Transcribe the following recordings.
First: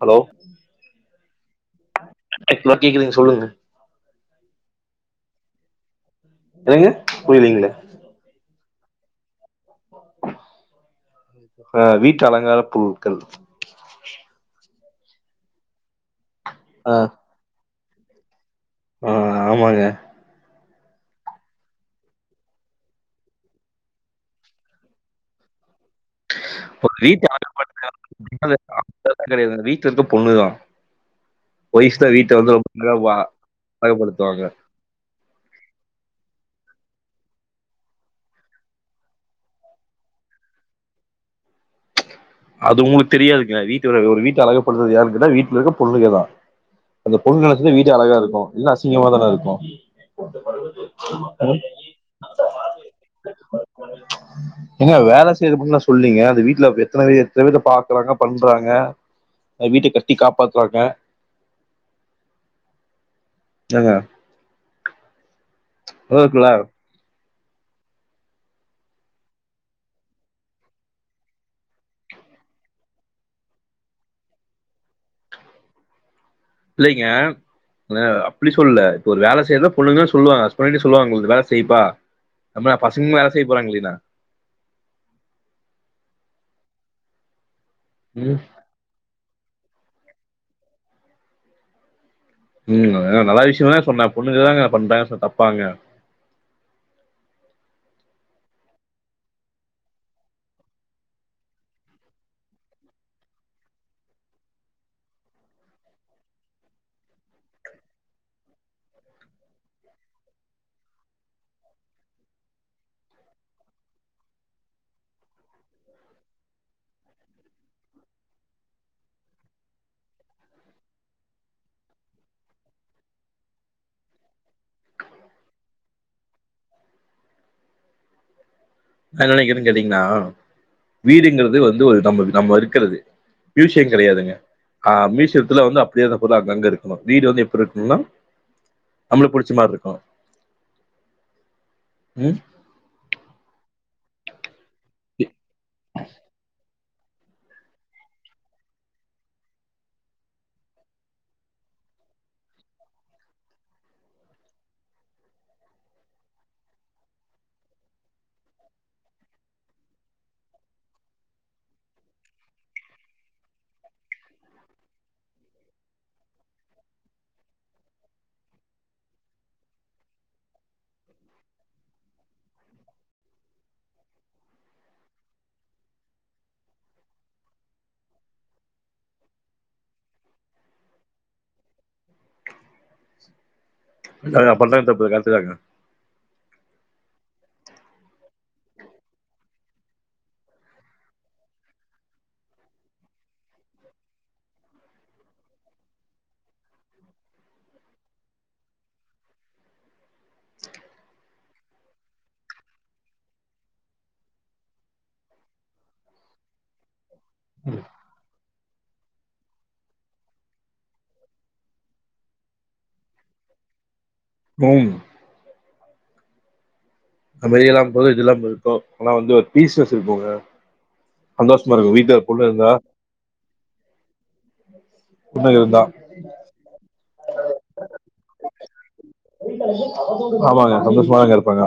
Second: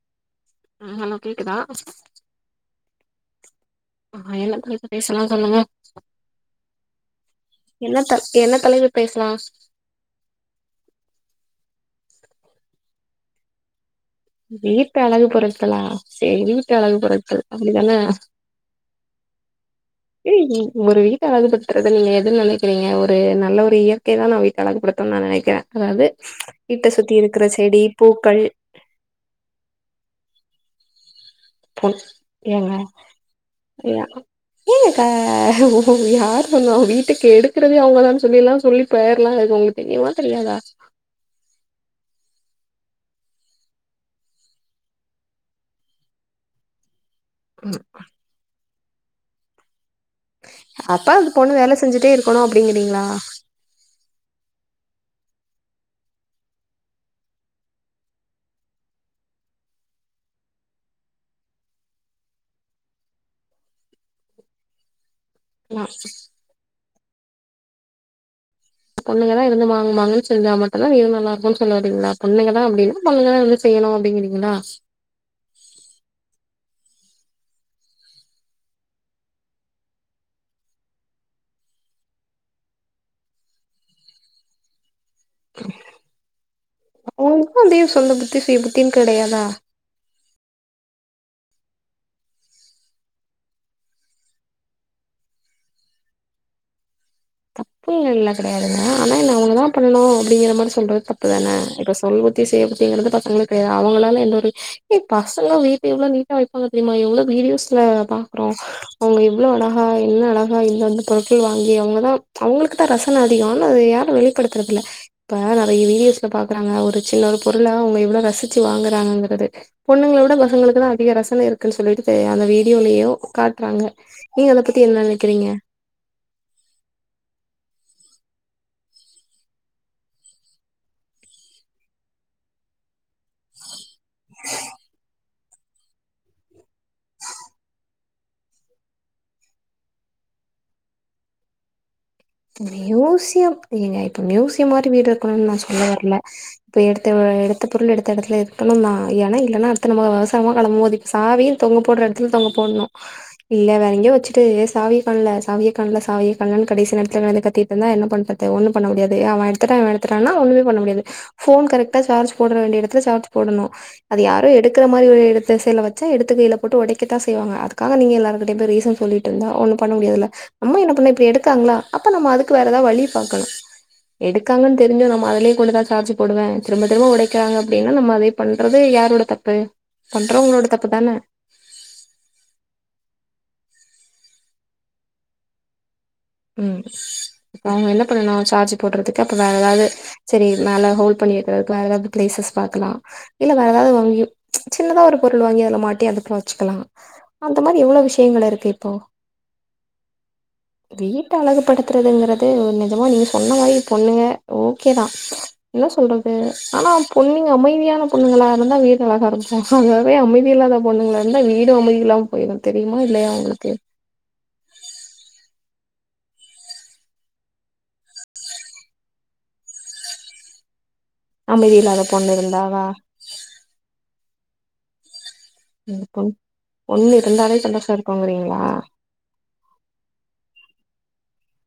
Hello hello கேக்குதா இப்பதா கேக்குதுங்க சொல்லுங்க ஆஹ் என்ன பத்தி பேசலாம் சொல்லுங்க என்னங்க புரியலீங்களே பேசலாஸ் ஆஹ் வீட்டு அலங்கார பொருட்கள் வீட்டு அழகு படுத்தலா சரி வீட்ட அழகு படுத்தலா நீங்க தானே ஆஹ் ஆமாங்க ஏய் ஒரு வீட்டைழகுபடுறது நீங்க எதுன்னு நினைக்கிறீங்க ஒரு நல்ல ஒரு இயற்கை தானே வீட்டு அழகுப்படுத்தும்னு நா நினைக்கிறே அதாவது வீட்ட ஒரு சுத்தி இருக்கிற செடி பூக்கள் கிடையாது வீட்டு்ல இருக்க பொண்ணுதா போ ஒய்ஃப் தா வீட்ட வந்து ரொம்ப ஏங்க அழகா அழகுபடுத்துவாங்க ஏங்கக்கா யார்ண்ண வீட்டு [unintelligible] வட்டுக்கு எடுக்கறதே அவங்கதான சொல்லில்லாம் சொல்லி போயிரலாம் அவங்களுக்கு தெரியுமா தெரியாதா அது உங்களுக்கு தெரியாதுங்க வீட்டு அழ ஒரு வீட்டை அழகப்படுறது யாருன்ன கேட்டா வீட்டுல இருக்க பொண்ணுகேதான் அந்த பொண்ணு நினச்சது வீட்டு அழகா இருக்கும் இல்லன அசிங் சிங்கமாதானே இருக்கும் அப்பாக்கு பொண்ணு வேலை செஞ்சுட்டே இருக்கணும் அப்படிங்கிறீங்களா சொன்னீங்க அது வீட்ல [inaudible] எத்தன எத்தன வித பாக்குறாங்க பண்றாங்க வீட்டை கட்டி காப்பாத்துவாங்க ஏங்க நா ஹ குலா பொண்ணுங்கதா இருந்து மாங்குமாங்கன்னு செஞ்சா மட்டுதான் வீடு நல்லா இருக்கும்ன்னு சொல்ல வறீங்களா பொண்ணுங்கதான் அப்படின்னா பொண்ணுல்லா இருந்து செய்யணும் அப்படிங்கிறீங்களா இல்லைங்க அப்டி சொல்லல இப்ப ஒரு வேலை செய்யறதா பொண்ணுங்கு சொல்லுவாங்க சொன்னிட்டு சொல்லுவாங்க வேலை செய்யப்பா அ பசங்கும் வேலை செய்ய போறாங்க இல்லையனா உ ந்தி சொந்த புத்தி ம் சுய புத்தின்னு கிடையாதா உம் ஏ நல்லா விஷய த சொன்னே பொண்ணுக்குதாங்க பண்றாங்கு சொன்ன தப்பாங்க தப்பு இல்ல கிடையாதுங்க ஆனா என்ன அவங்கதான் பண்ணணு அப்படிங்கிற மாதிரி சொல்றது தப்புதானே இப்ப சொல்பத்தி சுய புத்திங்கிறது பசங்களு கிடையாது அவங்களால எந்த ஒரு ஏ பசங்களு வீட்டு எவ்வளவு நீட்டா வைப்பாங்க தெரியுமா எவ்ளோ வீடியோஸ்ல பாக்குறோ அவங்க இவ்ளோ அழகா என்ன அழகா இந்தந்த பொருட்கள் வாங்கி அவங்கதான் அவங்களுக்கு தா ரசன அதிக ஆ அத யாரும் வெளிப்படுத்துறது இல்ல இப்ப நிறைய வீடியோஸ்ல பாக்குறாங்க ஒரு சின்னரு பொருளை அவங்க இவ்ளோ ரசிச்சு வாங்குறாங்கங்கிறது பொண்ணுங்களை விட பசங்களுக்குதா அதிக ரசன இருக்குன்னு சொல்லிட்டு அந்த வீடியோலயோ காட்டுறாங்க நீங்க அத பத்தி என்ன நினைக்கிறீங்க நா என்ன நினைக்கிறேன்னு கேட்டீங்கன்னா வீடுங்கிறது வந்து ஒரு நம்ம நம்ம இருக்கிறது ஃப்ச் கிடையாதுங்க ஆ மீஷல் இதுல வந்து அப்டியே இரு பொருளு அங்கங்க இருக்கணு வீடு வந்து எப்டி இருக்கணும்னா நம்மள பிடிச்ச மாதிரி இருக்கணு ம் யஊசிய அப்பங்க [unintelligible] நியூஸ் மாதிரி வீடு இருக்கணும்னு நான் சொல்ல வரல இப்போ எடுத்த எடுத்த பொருள் எடுத்த இடத்துல இருக்கணு தான் ஏன்னா இல்லைன்னா அடுத்த நம்ம அவசரமா கிளம்பும்போது இப்ப சாவியு தொங்க போடுற இடத்துல தொங்க போட்ணு இல்ல வேற எங்ககோ வச்சுட்டு ஏ சாவிய காண்ல சாவிய காண்ல சாவிய காண்லன்னு கடைசி நேரத் லந்து கத்திட்டு இருந்தா என்ன பண்ணறது ஒண்ணு பண்ண முடியாது அவன் எடுத்துட்ட அவன் எடுத்தட்டான ஒண்ணுமே பண்ண முடியாது போன் கரெக்டா சார்ஜ் போடற வேண்டிய இடத்துல சார்ஜ் போடணு அது யாரும் எடுக்கிற மாதிரி இடத்த ச வச்சா எடுத்து கையில போட்டு உடைக்கத்தான் செய்வாங்க அதுக்காக நீங்க எல்லாரு கிட்டய போய் ரீசன் சொல்லிட்டு இருந்தா ஒண்ணு பண்ண முடியாதுல்ல ம்மா என்ன பண்ண இப்ப எடுக்காங்களா அப்ப நம்ம அதுக்கு வேற ஏதாவது வழி பாக்கணும் எடுக்காங்கன்னு தெரிஞ்சு நம்ம அதுலயே கூள்ளதான் சார்ஜ் போடுவே திரும்ப திரும்ப உடைக்கிறாங்க அப்டின்னா நம்ம அதே பண்றது யாரோட தப்பு பண்றவங்களோட தப்பு தானே நா பண்றது தப்பு கரட்டு தாங்க உஹம் இப்ப அவங்க என்ன பண்ணணு சார்ஜ் போடுறதுக்கு அப்ப வேற ஏதாவது சரி மேல ஹோல்ட் பண்ணி வக்கறதுக்கு வேற ஏதாவது பிளேசஸ் பாக்கலாம் இல்ல வேற ஏதாவது வாங்கி சின்னதா ஒரு பொருள் வாங்கி அதுல மாட்டி அதுப்புற வச்சுக்கலா அந்த மாதிரி எவ்ளோ விஷயங்கள் இருக்கு இப்போ வீட்டை அழகுப்படுத்துறதுங்கறிறது நிஜமா நீங்க சொன்ன மாரி பொண்ணுங்க ஓகேதான் என்ன சொல்றது ஆனா பொண்ணுங்க அமைதியான பொண்ணுங்களா இருந்தா வீடு அழகா இருக்கு அதுவே அமைதி இல்லாத பொண்ணுங்களா இருந்தா வீடும் அமைதி இல்லாம போயிரும் தெரியுமா இல்லையா உங்களுக்கு [inaudible] நம்ம [unintelligible] போல இதில்லாம இருக்கோ ஆனா வந்து ஒரு பீசஸ் இருக்குங்க சந்தோஷமா இருக்கு அமைதியில்லாத வீட்ல ஒரு பொண்ணு இருந்த இருந்தா வா [inaudible] இருந்தா பொ ஒண்ணு கண்டாலே சந்தோஷம் இருக்குங்கிறீங்களா ஆமாங்க சந்தோஷமாதாங்க இருப்பாங்க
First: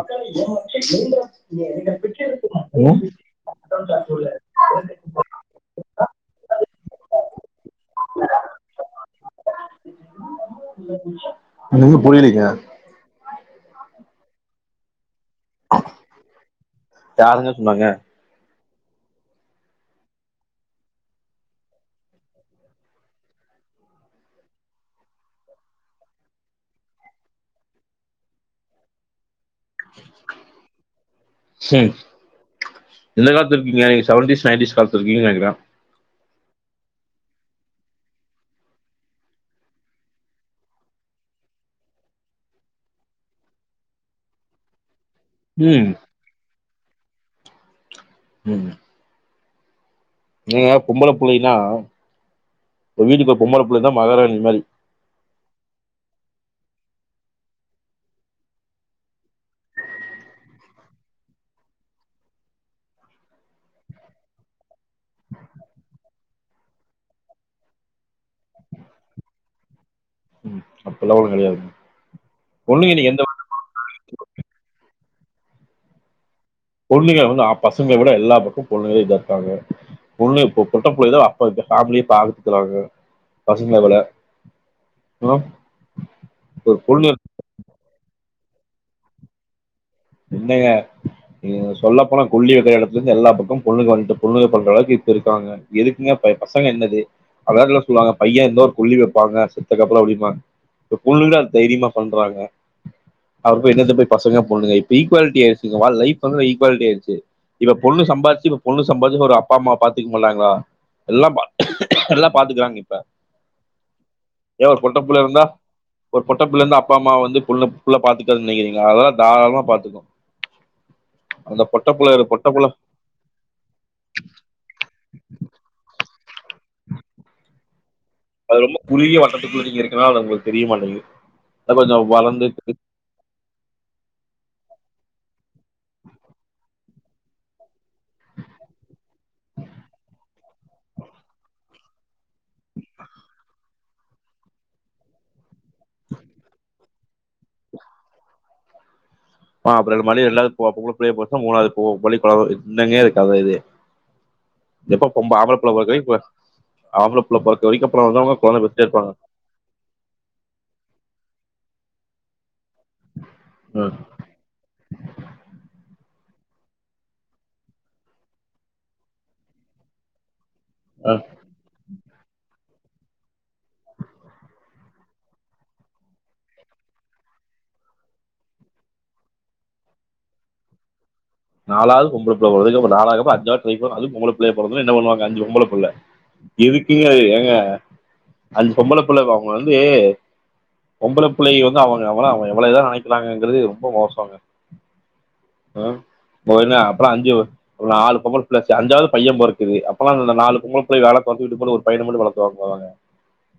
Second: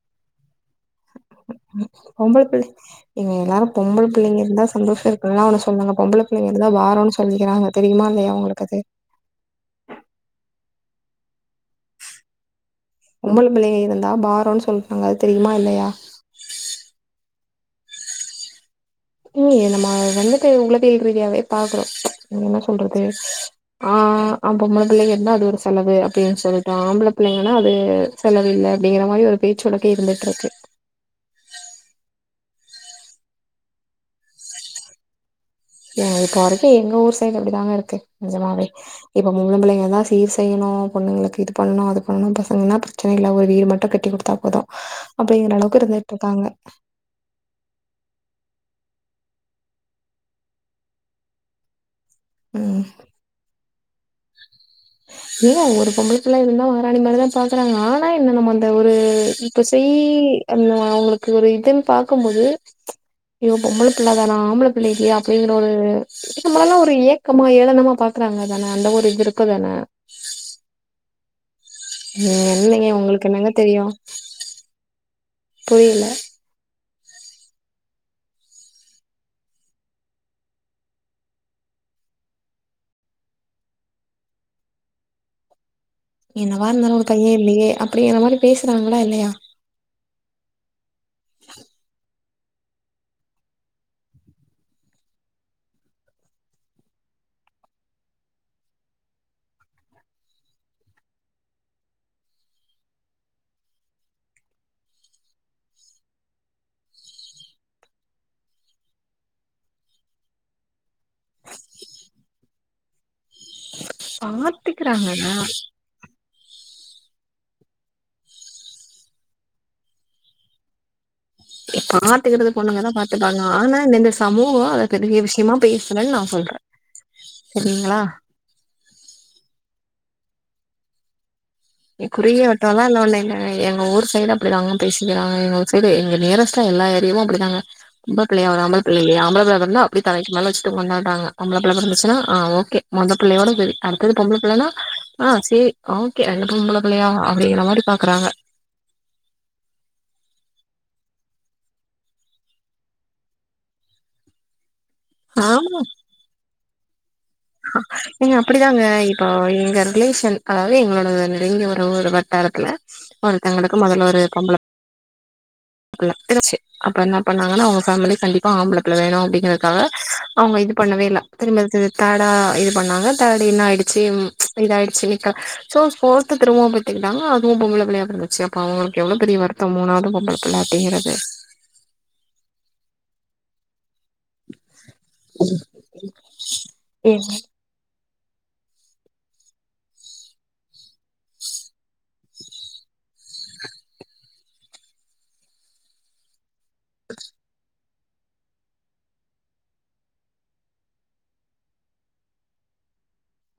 பொம்பள புள்ள ம்? ஏங்க எல்லாரு பொம்பள புள்ளைங்க இருந்தா சந்தோஷ [unintelligible] சொன்னாங்க பொம்பள புள்ளைங்க அதா வாரோன் சொல்லிக்கிறாங்க தெரியுமா இல்லையா உங்களுக்கு அது ஒன்னு புரியிலைங்க பொம்பள புள்ளைக இருந்தா பாரோன் சொல்டாங்க தெரியுமா இல்லையா யாருங்க சொன்னாங்க ம் நம்ம வந்துட்டு உளவியல் ரீதியாவே பாக்குறோ ம் என்ன சொல்றது ஆ அ பொம்பள புள்ளைக இருந்தா அது ஒரு செலவு அப்டின் சொல்ட்டு ஆம்பள புள்ளைங்கனா அது செலவு இல்ல அப்டிங்கிற மாரி ஒரு பேச்சு வழக்கே இருந்துட்ருக்கு சேரி எந்த காலத்துல இருக்கீங்க நீங்க செவன்டீஸ் நைன்டீஸ் காலத்துல இருக்கீங்க நெனைக்கிறே இப்போ வரைக்கு எங்க ஊர் சைடு அப்டித்தாங்க இருக்கு நெஜமாவே இப்ப பொம்பள புள்ளைங்கதா சீர் செய்ணு பொண்ணுங்களுக்கு இது பண்ணணு அது பண்ணணு பசங்கன்னா பிரச்சன இல்ல ஒரு வீடு மட்டு கட்டி குடுத்தா போது அப்டிங்கிற அளவுக்கு ம். இருந்துட்டு இருக்காங்க ம் நீங்க பொம்பள புள்ளைலா ம் ஒரு வீட்டுக்கு ஒரு பொம்பள புள் புள்ளதா மகாராணி மாரி ஏ ஒரு பொம்பள புள்ள இருந்தா மகாராணி மாரி தா பாக்கிறாங்க ஆனா என்ன நம்ம அந்த ஒரு இப்ப செய் அந்த அவங்களுக்கு ஒரு இதுன் பாக்குபோது அய்யோ பொம்பள புள்ள தானா ஆம்பள புள்ள இல்லையா அப்படிங்கிற ஒரு இது மாரில்லா ஒரு ஏக்கமா ஏளனமா பாக்குறாங்கதான அந்த ஒரு இது இருக்கு இப்பதான அப்பெல்லா ஒன்னு கெடையாது ம் இல்லைங்க உங்களுக்கு என்னங்க தெரியு புரியில பொண்ணுங்க வந்து அ பசங்கள விட எல்லா பக்கோ பொண்ணுகதா இத இருக்காங்க பொண்ணுக இப்ப பொட்ட புள்ளைக தா [unintelligible] ஃபேமிலிய பாத்துக்கிறாங்க பசங்கள விட ம் என்னவா இருந்தாலு ஒரு பையன் இல்லையே அப்படிங்கிற மாரி பேசுறாங்ளா இல்லையா இன்னங்க ஐயோ சொல்ல போனா கொல்லி வெக்கிற எடத்துலருந்து எல்லா பக்கோ பொண்ணுங்க வந்ட்டு பொண்ணுங்க பண்ற அளவுக்கு இப்ப இருக்காங்க எதுக்குங்க ப பசங்க என்னது அதாது என்ன சொல்லுவாங்க பைய இருந்தா ஒரு கொல்லி வெப்பாங்க செத்தக்கப்புறோ அப்டிபாங்க இப்ப பொண்ணுகளே அத் தைரியமா பண்றாங்க அப்ற போய் என்னத்த போய் பசங்க பொண்ணுக இப்ப ஈக்குவாலிட்டி ஆயிச்சுங்கம்மா லைஃப் வந்து ஈக்குவாலிட்டி ஆயிட்ச்சு இப்ப பொண்ணு சம்பாதிச்சு இப்ப பொண்ணு சம்பாதிச்சு ஒரு அப்பா அம்மாவ பாத்துக்க [unintelligible] எல்லாம் பாத் எல்லா பாத்துக்கறாங்க இப்ப ஏ ஒரு பொட்ட புள்ள பாத்துக்கிறாங்கங்க இருந்தா ஒரு பொட்ட புள்ள இருந்த அப் பா மா வந்து புள்ள பாத்துக்குறாது னு நெனைக்கிறிங்களா அதல்லா தாராளமாக பாத்து துக்கு பாத்துகுறது பொண்ணுங்கதா பாத்துப்பாங்க ஆனா இந்த இந்த சமூகோ அத பெரிய விஷயமா பேசலே நா சொல்றே சரிங்களா அது ரொம்ப குறுகிய வட்டத்துக்குள்ள நீங்க இருக்கனால அது உங்களுக்கு தெரிய மாட்டிங்குது இ குறுகிய வட்டம் எல்லா ஒண்ணு இல்லங்க. எங்க ஊர் சைட் அப்டிதாங்க. பேசிக்கிறாங்க. எங்க ஊர் சைட் எங்க நியரஸ்டா எல்லா ஏரியாவு அப்டிதாங்க. பொம்பள பிள்ளையோ ஆம்பள பிள்ளையோ. ஆம்பள பிள்ளை பொறந்தா அப்டி தலைக்கு மேல வச்சிட்டு கொண்டாட்றாங்க. ஆம்பள பிள்ள பிறந்துச்சுன்னா ஆஹ் ஓகே மொத பிள்ளையோட விதி அடுத்தது பொம்பள பிள்ளன்னா ஆஹ் செரி ஓகே அந்த இவ்ளோ புள்ளயா அப்டின்ற மாரி பாக்குறாங்க. ஆஹ் அப்றொ இத மாரி எல்லாரு பொம்பள பிள்ளையா போச்சுன்னா மூணாவது போவ கொள்ளி போடவா. என்னங்க கத இது? எப்பொ பொம்பள ஆம்பள பிள்ளை ஆமா பொறக்ற வரைக்கு ஆம்பள புள்ள பொறக்க வரைக்கு அப்புறம் வந்து அவங்க ஏங்க கொழந்த அப்டிதாங்க பெத்துட்டே இருப்பாங்க இப்போ எங்க ரிலேஷன் அதாவது எங்களோட அதத இங்க ஒரு ஒரு வட்டாரத்ல ஒருத்தங்ளுக்கு ம் மொதல்ல ஒரு பொம்பள அப்ப என்ன பண்ணாங்ன்னா அவங்க மிலி கண்டிப்பா ஆம்பலத்துல வேணு அப்டிங்கறதுக்காக அவங்க இது பண்ணவே ஆ இல்ல. திரும்ப அது திரு தாடா இது பண்ணாங்க. தேர்ட் என்னாட்ய்ச்சி? ம் இதாய்ட்ச்சி. ஸோ போர்த் திரும்பவு பெத்துக்கிட்டாங்க. அதுவு பொம்பள பிள்ளையா பிறந்திருச்சி. அப்றொ அவங்ளுக்கு பெரிய வருத்த மூணாவது பொம்பள பிளாட்டிகிறது அது பொம்பள பிள்ளையா பொறந்ததுனா என்ன பண்ணுவாங்க? அஞ்சு பொம்பள பிள்ள. எதுக்கீங்க இது ஏங்க? அஞ்சி பொம்பள பிள்ளை அவங்க வந்து பொம்பள பிள்ளைய இவங்க அவங்க எவ்வளவு இதா நெனைக்கிறாங்கறது ரொம்ப மோசங்க. அஹம் போதுன்ன அப்றொ அஞ்சி நாலு பொம்பள பிள்ள அஞ்சாவது பையன் பொறக்கிது. அப்பன்னா அந்த நாலு பொம்பள பிள்ளய வேலை பாத்துட் இது கூட ஒரு பையன மட்டு வளத்துவாங்க அவங்க.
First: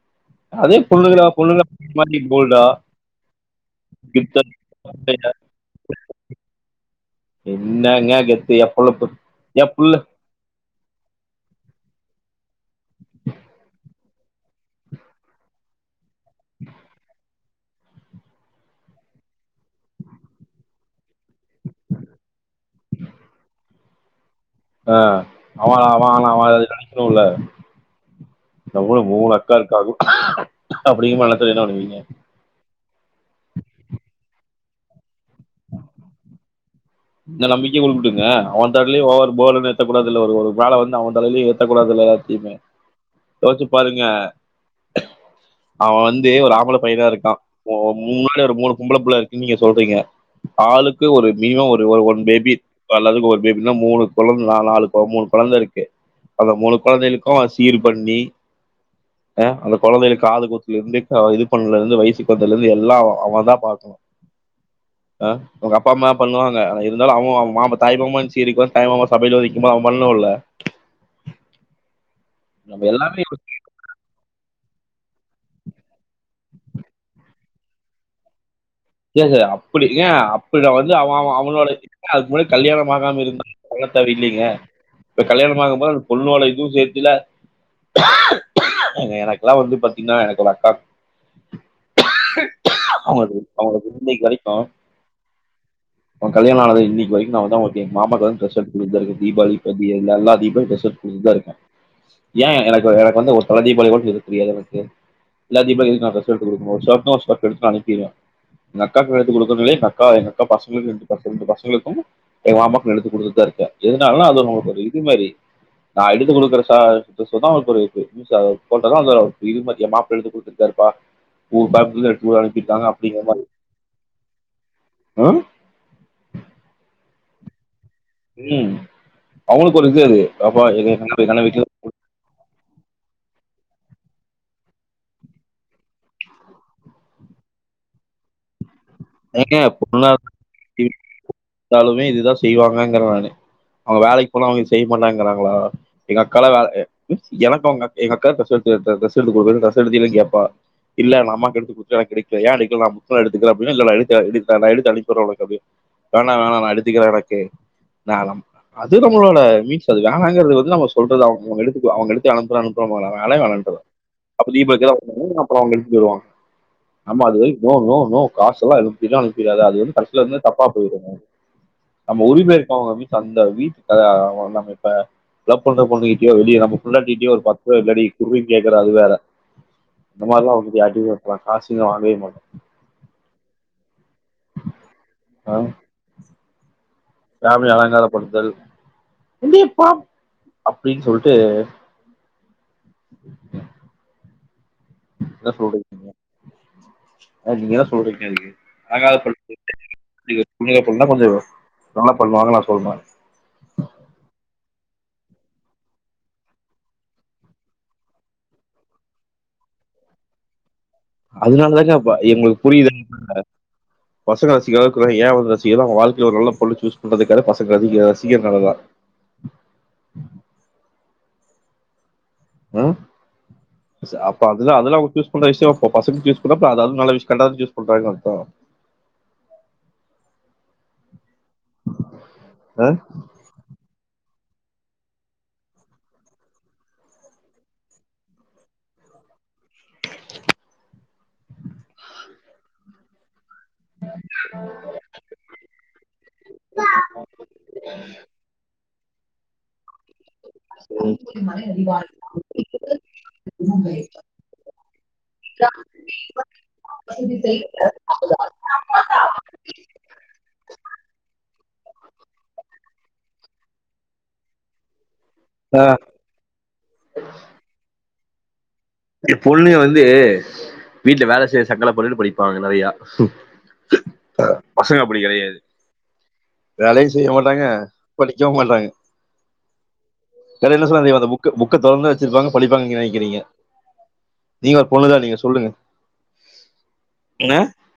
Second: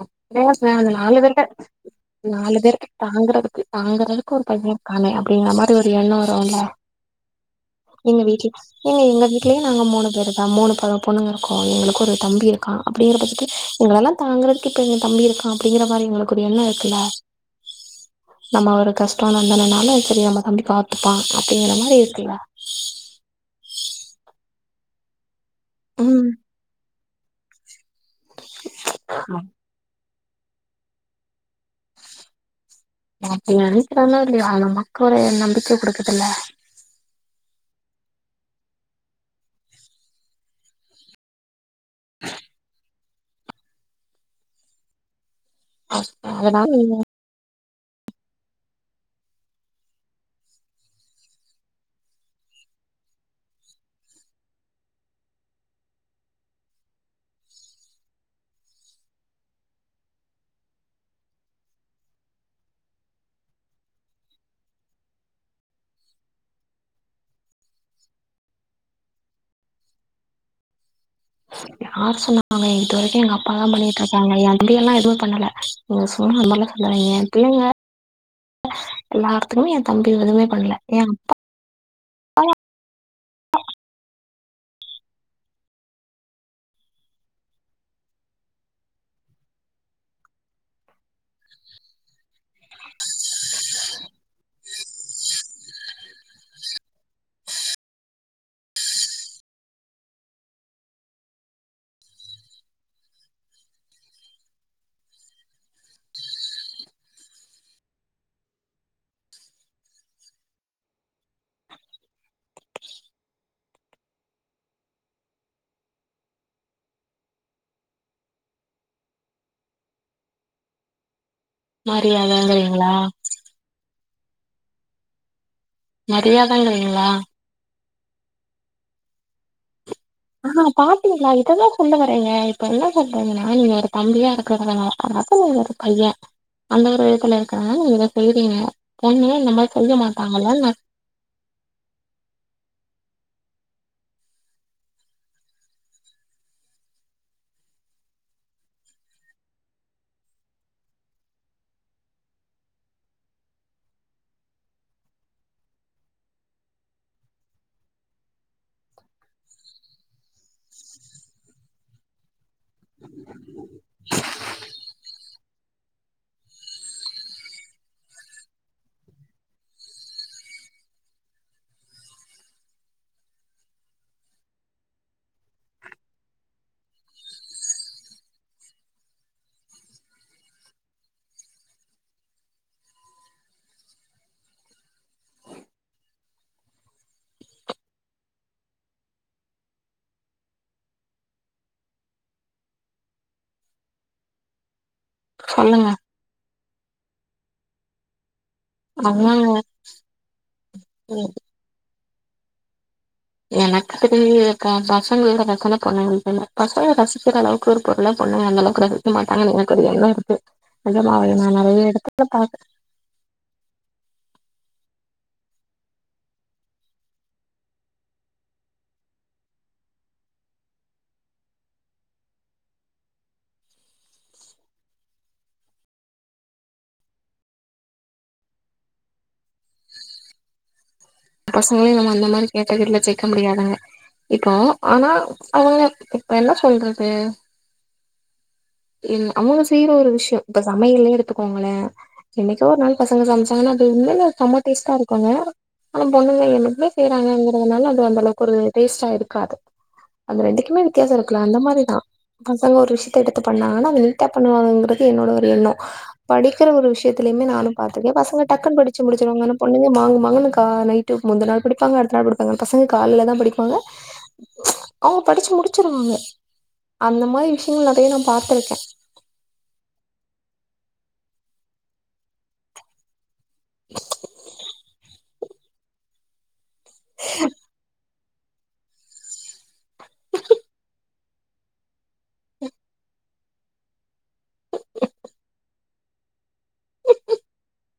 அப்டியா அந்த நாலு பேர்ட்ட, பொண்ணுங்களா மாதிரி நாலு போல்டா பேருக்கு தாங்குறதுக்கு தாங்குறதுக்கு கெத்தா ஒரு பையெ இருக்கான்னே அப்டிங்கற மாரி ஒரு எண்ணொ வருல்ல. என்னங்க எங்க வீட்ல கெத்து என் புள்ள ஏங்க பு எங்க வீட்லயு என் நாங்க புள்ள மூணு பேரு தா. மூணு ப பொண்ணுங்க இருக்கோ. எங்களுக்கு ஒரு தம்பி தம்பி இருக்கா. அப்டிங்கற பட்சத்துல எங்கள எல்லா தாங்கறதுக் இப்ப எங்க தம்பி இருக்கா அப்டிங்கற மாரி எங்ளுக் கொரு எண்ணொ இருக்குல்ல நம்ம ஒரு கஷ்டம் வந்தனுனால சரி நம்ம தம்பி பாத்துப்பா அப்டிங்கிற மாரி இருக்குல்ல. ஆஹ் அவனா அவெ ம் ஆளாவா எது நெனெக்க ணுல நம்ளு மூணு அக்கா இருக்காது அப்டி மலைச்சா என்ன பண்ணுவீங்க கூட அ நம்பிக்க குடுக்குதுல்ல இந்த நம்பிக்க [unintelligible] அவ தலலயிலே ஓவர் பர்டன் ஏத்தக் கூடாதுல்ல ஒரு ஒரு பாரோ வந்து அவந் தலையிலேயே ஏத் த்தக்கூடாதுல்ல எல்லாத்தியுமே தோச்சு பாருங்க அவன் வந்து ஒரு ஆம்பள அதனால பையனா இருக்கா இப்போ [unintelligible] ஒரு மூணு பொம்பள பிள்ள இருக்குன்னு நீங்க சொல்றீங்க ஆளுக்கு ஒரு மினிமம் ஒரு ட்டு ஒரு ஒன் பேபி ஆள் ஆளுக்கு ஒரு பேபின்னா மூணு கொழந் நா நாலு மூணு கொழந்த இருக்கு அந்த மூணு கொழந்தைகளுக்கு சீரு பண்ணி அ அந்த கொழந்தைகங்களுக்கு காது குத்தி இருந்து அ இது பண்லதுலந்து வயிசுக்கு வந்ததுலேந்து எல்லா அவ அவந்தா பாக்குவா அ அவங்க அப்பாமா பண்ணுவா ல இருந்தாலு அவங்க அவங் மாம தாய்மாம சீருக்குன் வந் தாய்மாமா சபையில வந் வெக்கிம்போது அவன் பண்ணோல்ல யார் சொன்னாங்க இது வரைக்கும் எங்க அப்பா தா பண்ணிட்ருக்காங்க என் அப்படியலா எதுவு பண்ணல நீங்க சும்மா அது மாரில்லா சொல்லாதீங்க பிள்ளைங்க சேரி சேரி எல்லாத்துக்குமே எ அப்புடி ஏ தம்பி எதுவுமே அப்புடி அவ பண்ணல வந்து ஏ அவ அவ அவனோட [unintelligible] அதுக்கு முன்ன கல்யாணம் ஆகாம இருந்தா [unintelligible] இல்லிங்க இப்ப கல்யாணம் ஆகும்போது அந்த பொண்ணோட இதுவு சேத்துல்ல எனக்குல்லா வந்து பாத்தீங்கன்னா எனக்கு ஒரு அக்கா அவங்க [unintelligible] அவங்களுக்கு இன்னைக்கி வரைக்கு அவ கல்யாணோ ஆனது இன்னிக்கு வரைக்கு நா வந்து அவங்களுக்கு எங் மாமாக்கு வர டிரஸ் எடுத் குடுத் தா இருக்கே தீபாவளி ப தி எல்லா தீப டிரஸ் குடுத்துட்தா இருக்க ஏன் எனக்கு எனக்கு வந்து ஒரு தல தீபாவளிக்கு எடுக் தெரியாது எனக்கு எல்லா தீபாவளிக்கும் நான் ஒரு ட்ரெஸ் எடுத்து குடுக்கும்போது [unintelligible] அனுப்பிடுவே எங்க அக்காக்கு எடுத்து குடுக்கதுனாலே எங்க அக்கா எங்க அக்கா பசங்களுக்கு [unintelligible] பசங்களுக்கும் எங்க மாமாக்கும் எடுத்து குடுத்துட்டுதா இருக்கே எதுனாலா அது [unintelligible] இது மாரி நான் எடுத்து குடுக்குற சா டிரஸ்சு அவருக்கு ஒரு இது [unintelligible] போட்டதா அந்த இது பாத்தியா எ மாப்ள எடுத்து குடுத்துருக்காருப்பா உங்க ஃபேமிலில எடுத்து அனுப்பிருக்காங்க மரியாதங்கிறீங்களா அப் [unintelligible] அ மரியாதங்குறிங்களா ம் அவங்களுக் ஆனா பாத்தீங்களா இததா சொல்ல வரேங்க இப்பல்லா சொல்றங்க நானு என்னோட தம்பியா இருக்கிறத [unintelligible] ஒரு பையன் அந்த ஒரு இடத்துல இருக்குறவ [unintelligible] ஏங்க [unintelligible] ந்தாலுமே இதுதா செய்வாங்கங்கிறே நானு அவங்க வேலைக் போனா அவங்க செய்ய மாட்டாங்குறாங்களா எங்க அக்காலா வேல எ ம் எனக்கு அவங்க அக் எங்க அக்கா ட்ரெஸ் எடுத்து த ட்ரெஸ் குடுக்கு ட்ரெஸ் எடுத்திங்களே கேப்பா இல்ல நா அம்மாக்கு எடுத்து குடுத்தே ஏனக் எடுக்கலையா [unintelligible] நா முத்தோ எடுத்துக்குறே [unintelligible] எடுத்து அனுப்பி உட்ர உனக்கு அப்டின் வேணா வேணா நா எடுத்துக்குற எனக்கு நாலம் அது நம்பளோட மீன்ஸ் அது வேணாங்குறது வந்து நம்ம சொல்றது [unintelligible] வேலே வேணான்ட்ருவ [unintelligible] ஆமா அது வை நோ நோ நோ காசுல்லா அனுப்பிலா அனுப்பிறாத அது வந்து கடைசில வந்து தப்பா போய்டுங்க நம்ம உரிம இருக்கவங்க வீட்ல அந்த வீட் [unintelligible] நம்ம இப்ப லவ் பண்ற பொண்ணுக்கிட்டயோ வெளிய நம்ப பொண்டாட்டி கிட்டோ ஒரு பத்து ரூபா இந்தாடி குட்றி கேக்குற அது வேற இந்த மாரில்லா வந்து யார்டயு கேக்மா காசுங்க வாங்கவே மாட்ட ஆ ஃபேமிலி அலங்காரப்படுத்துதல் [unintelligible] அப்புடின்னு சொல்ட்டு என்ன சொல்றது சொல்லுங்க [inaudible] அ நீங்க என்ன சொல்றீங்க அதுக்கு அதுதாங்க [unintelligible] கொஞ்சோ [unintelligible] நா சொல்றே எனக்கு தெரியல க பசங்கல [unintelligible] பொண்ணுங்களுக் இல்ல பசங்க ரசிக்கிற அளவுக்கு ஒரு பொருளா பொண்ணுங்க அந்த அளவுக்கு ரசிக்க மாட்டாங்கன்னு எனக்கு ஒரு எண்ணோ இருக்கு நெஜமாவே நா அதுனால நெறைய தாங்க ப இடத்துல எங்குளுக்கு பாக்குறே புரியுது [unintelligible] பசங்க [unintelligible] அவங்க வாழ்க்கையில ஒரு நல்ல பொண்ணு பண்றதுகாக பசங்க அதிக [unintelligible] ம் ஸ் அப்ப அதுதா அதெல்லா அவங்க சூஸ் பண்ற விஷயோ அப்போ பசங்க சூஸ் பண்ணா அப்ப அத அது நல்ல விஷயம் கர்ட்டாதா சூஸ் பண்றாங்கனு அர்த்தோ பசங்களையு நம்ம அந்த மாரி கேட்டகிரில சேக்க முடியாதுங்க இப்போ ஆனா அவங்க இப்ப என்ன சொல்றது அவங்க செய்யற ஒரு விஷயம் இப்ப சமையல்லயே எடுத்துக்கோங்களேன் என்னைக்கோ ஒரு நாள் பசங்க சமச் ஆனா அது உண்மைலே செம டேஸ்ட்டா இருக்கும்ங்க ஆனா பொண்ணுங்க என்னைக்குமே செய்யறாங்ககுறதால அது அந்தளவுக்கு ஒரு டேஸ்ட்டா இருக்காது அது ரெண்டுக்குமே வித்தியாசம் இருக்குல அந்த மாதிரிதான் பசங்க ஒரு விஷயத்த எடுத்து பண்ணாங்கன்னா அதை நீட்டா பண்ணுவாங்ககிறது என்னோட ஒரு எண்ணம் படிக்கிற ஒரு விஷயத்தலயுமே நானும் பா்த்திருக்கேன் பசங்க டக்குன்னு படிச்சு முடிச்சடுவாங்க பொண்ணுங்க மாங்கு மாங்குனு நைட்டு முந்த நாள் படிப்பாங்க அடுத்த நாள் படிப்பாங்க ஆன பசங் காலைலதா படிப்பாங்க அவ்ங் படிச்சி முடிச்சிருங்க அந்த மாதிரி விஷ்ங்ள வேணா பாத்ருக்கே பொண்ணுங்க வந்து வீட்ல வேல செய்ய சங்கடப்பட்க்ட்டு படிப்பாங்க நெறயா பசங்க அப்டி கெடையாது வேலயு செய்ய மாட்டாங்க படிக்கவு மாட்டாங் வேற என்ன சொல்வாங்க தெரியுமா அந்த புக் புக்க தொரந்தா வச்சிருப்பாங்க படிப்பாங்க நெனைக்கிறீங்க நீங்க ஒரு பொண்ணுதா நீங்க சொல்லுங்க ம் அ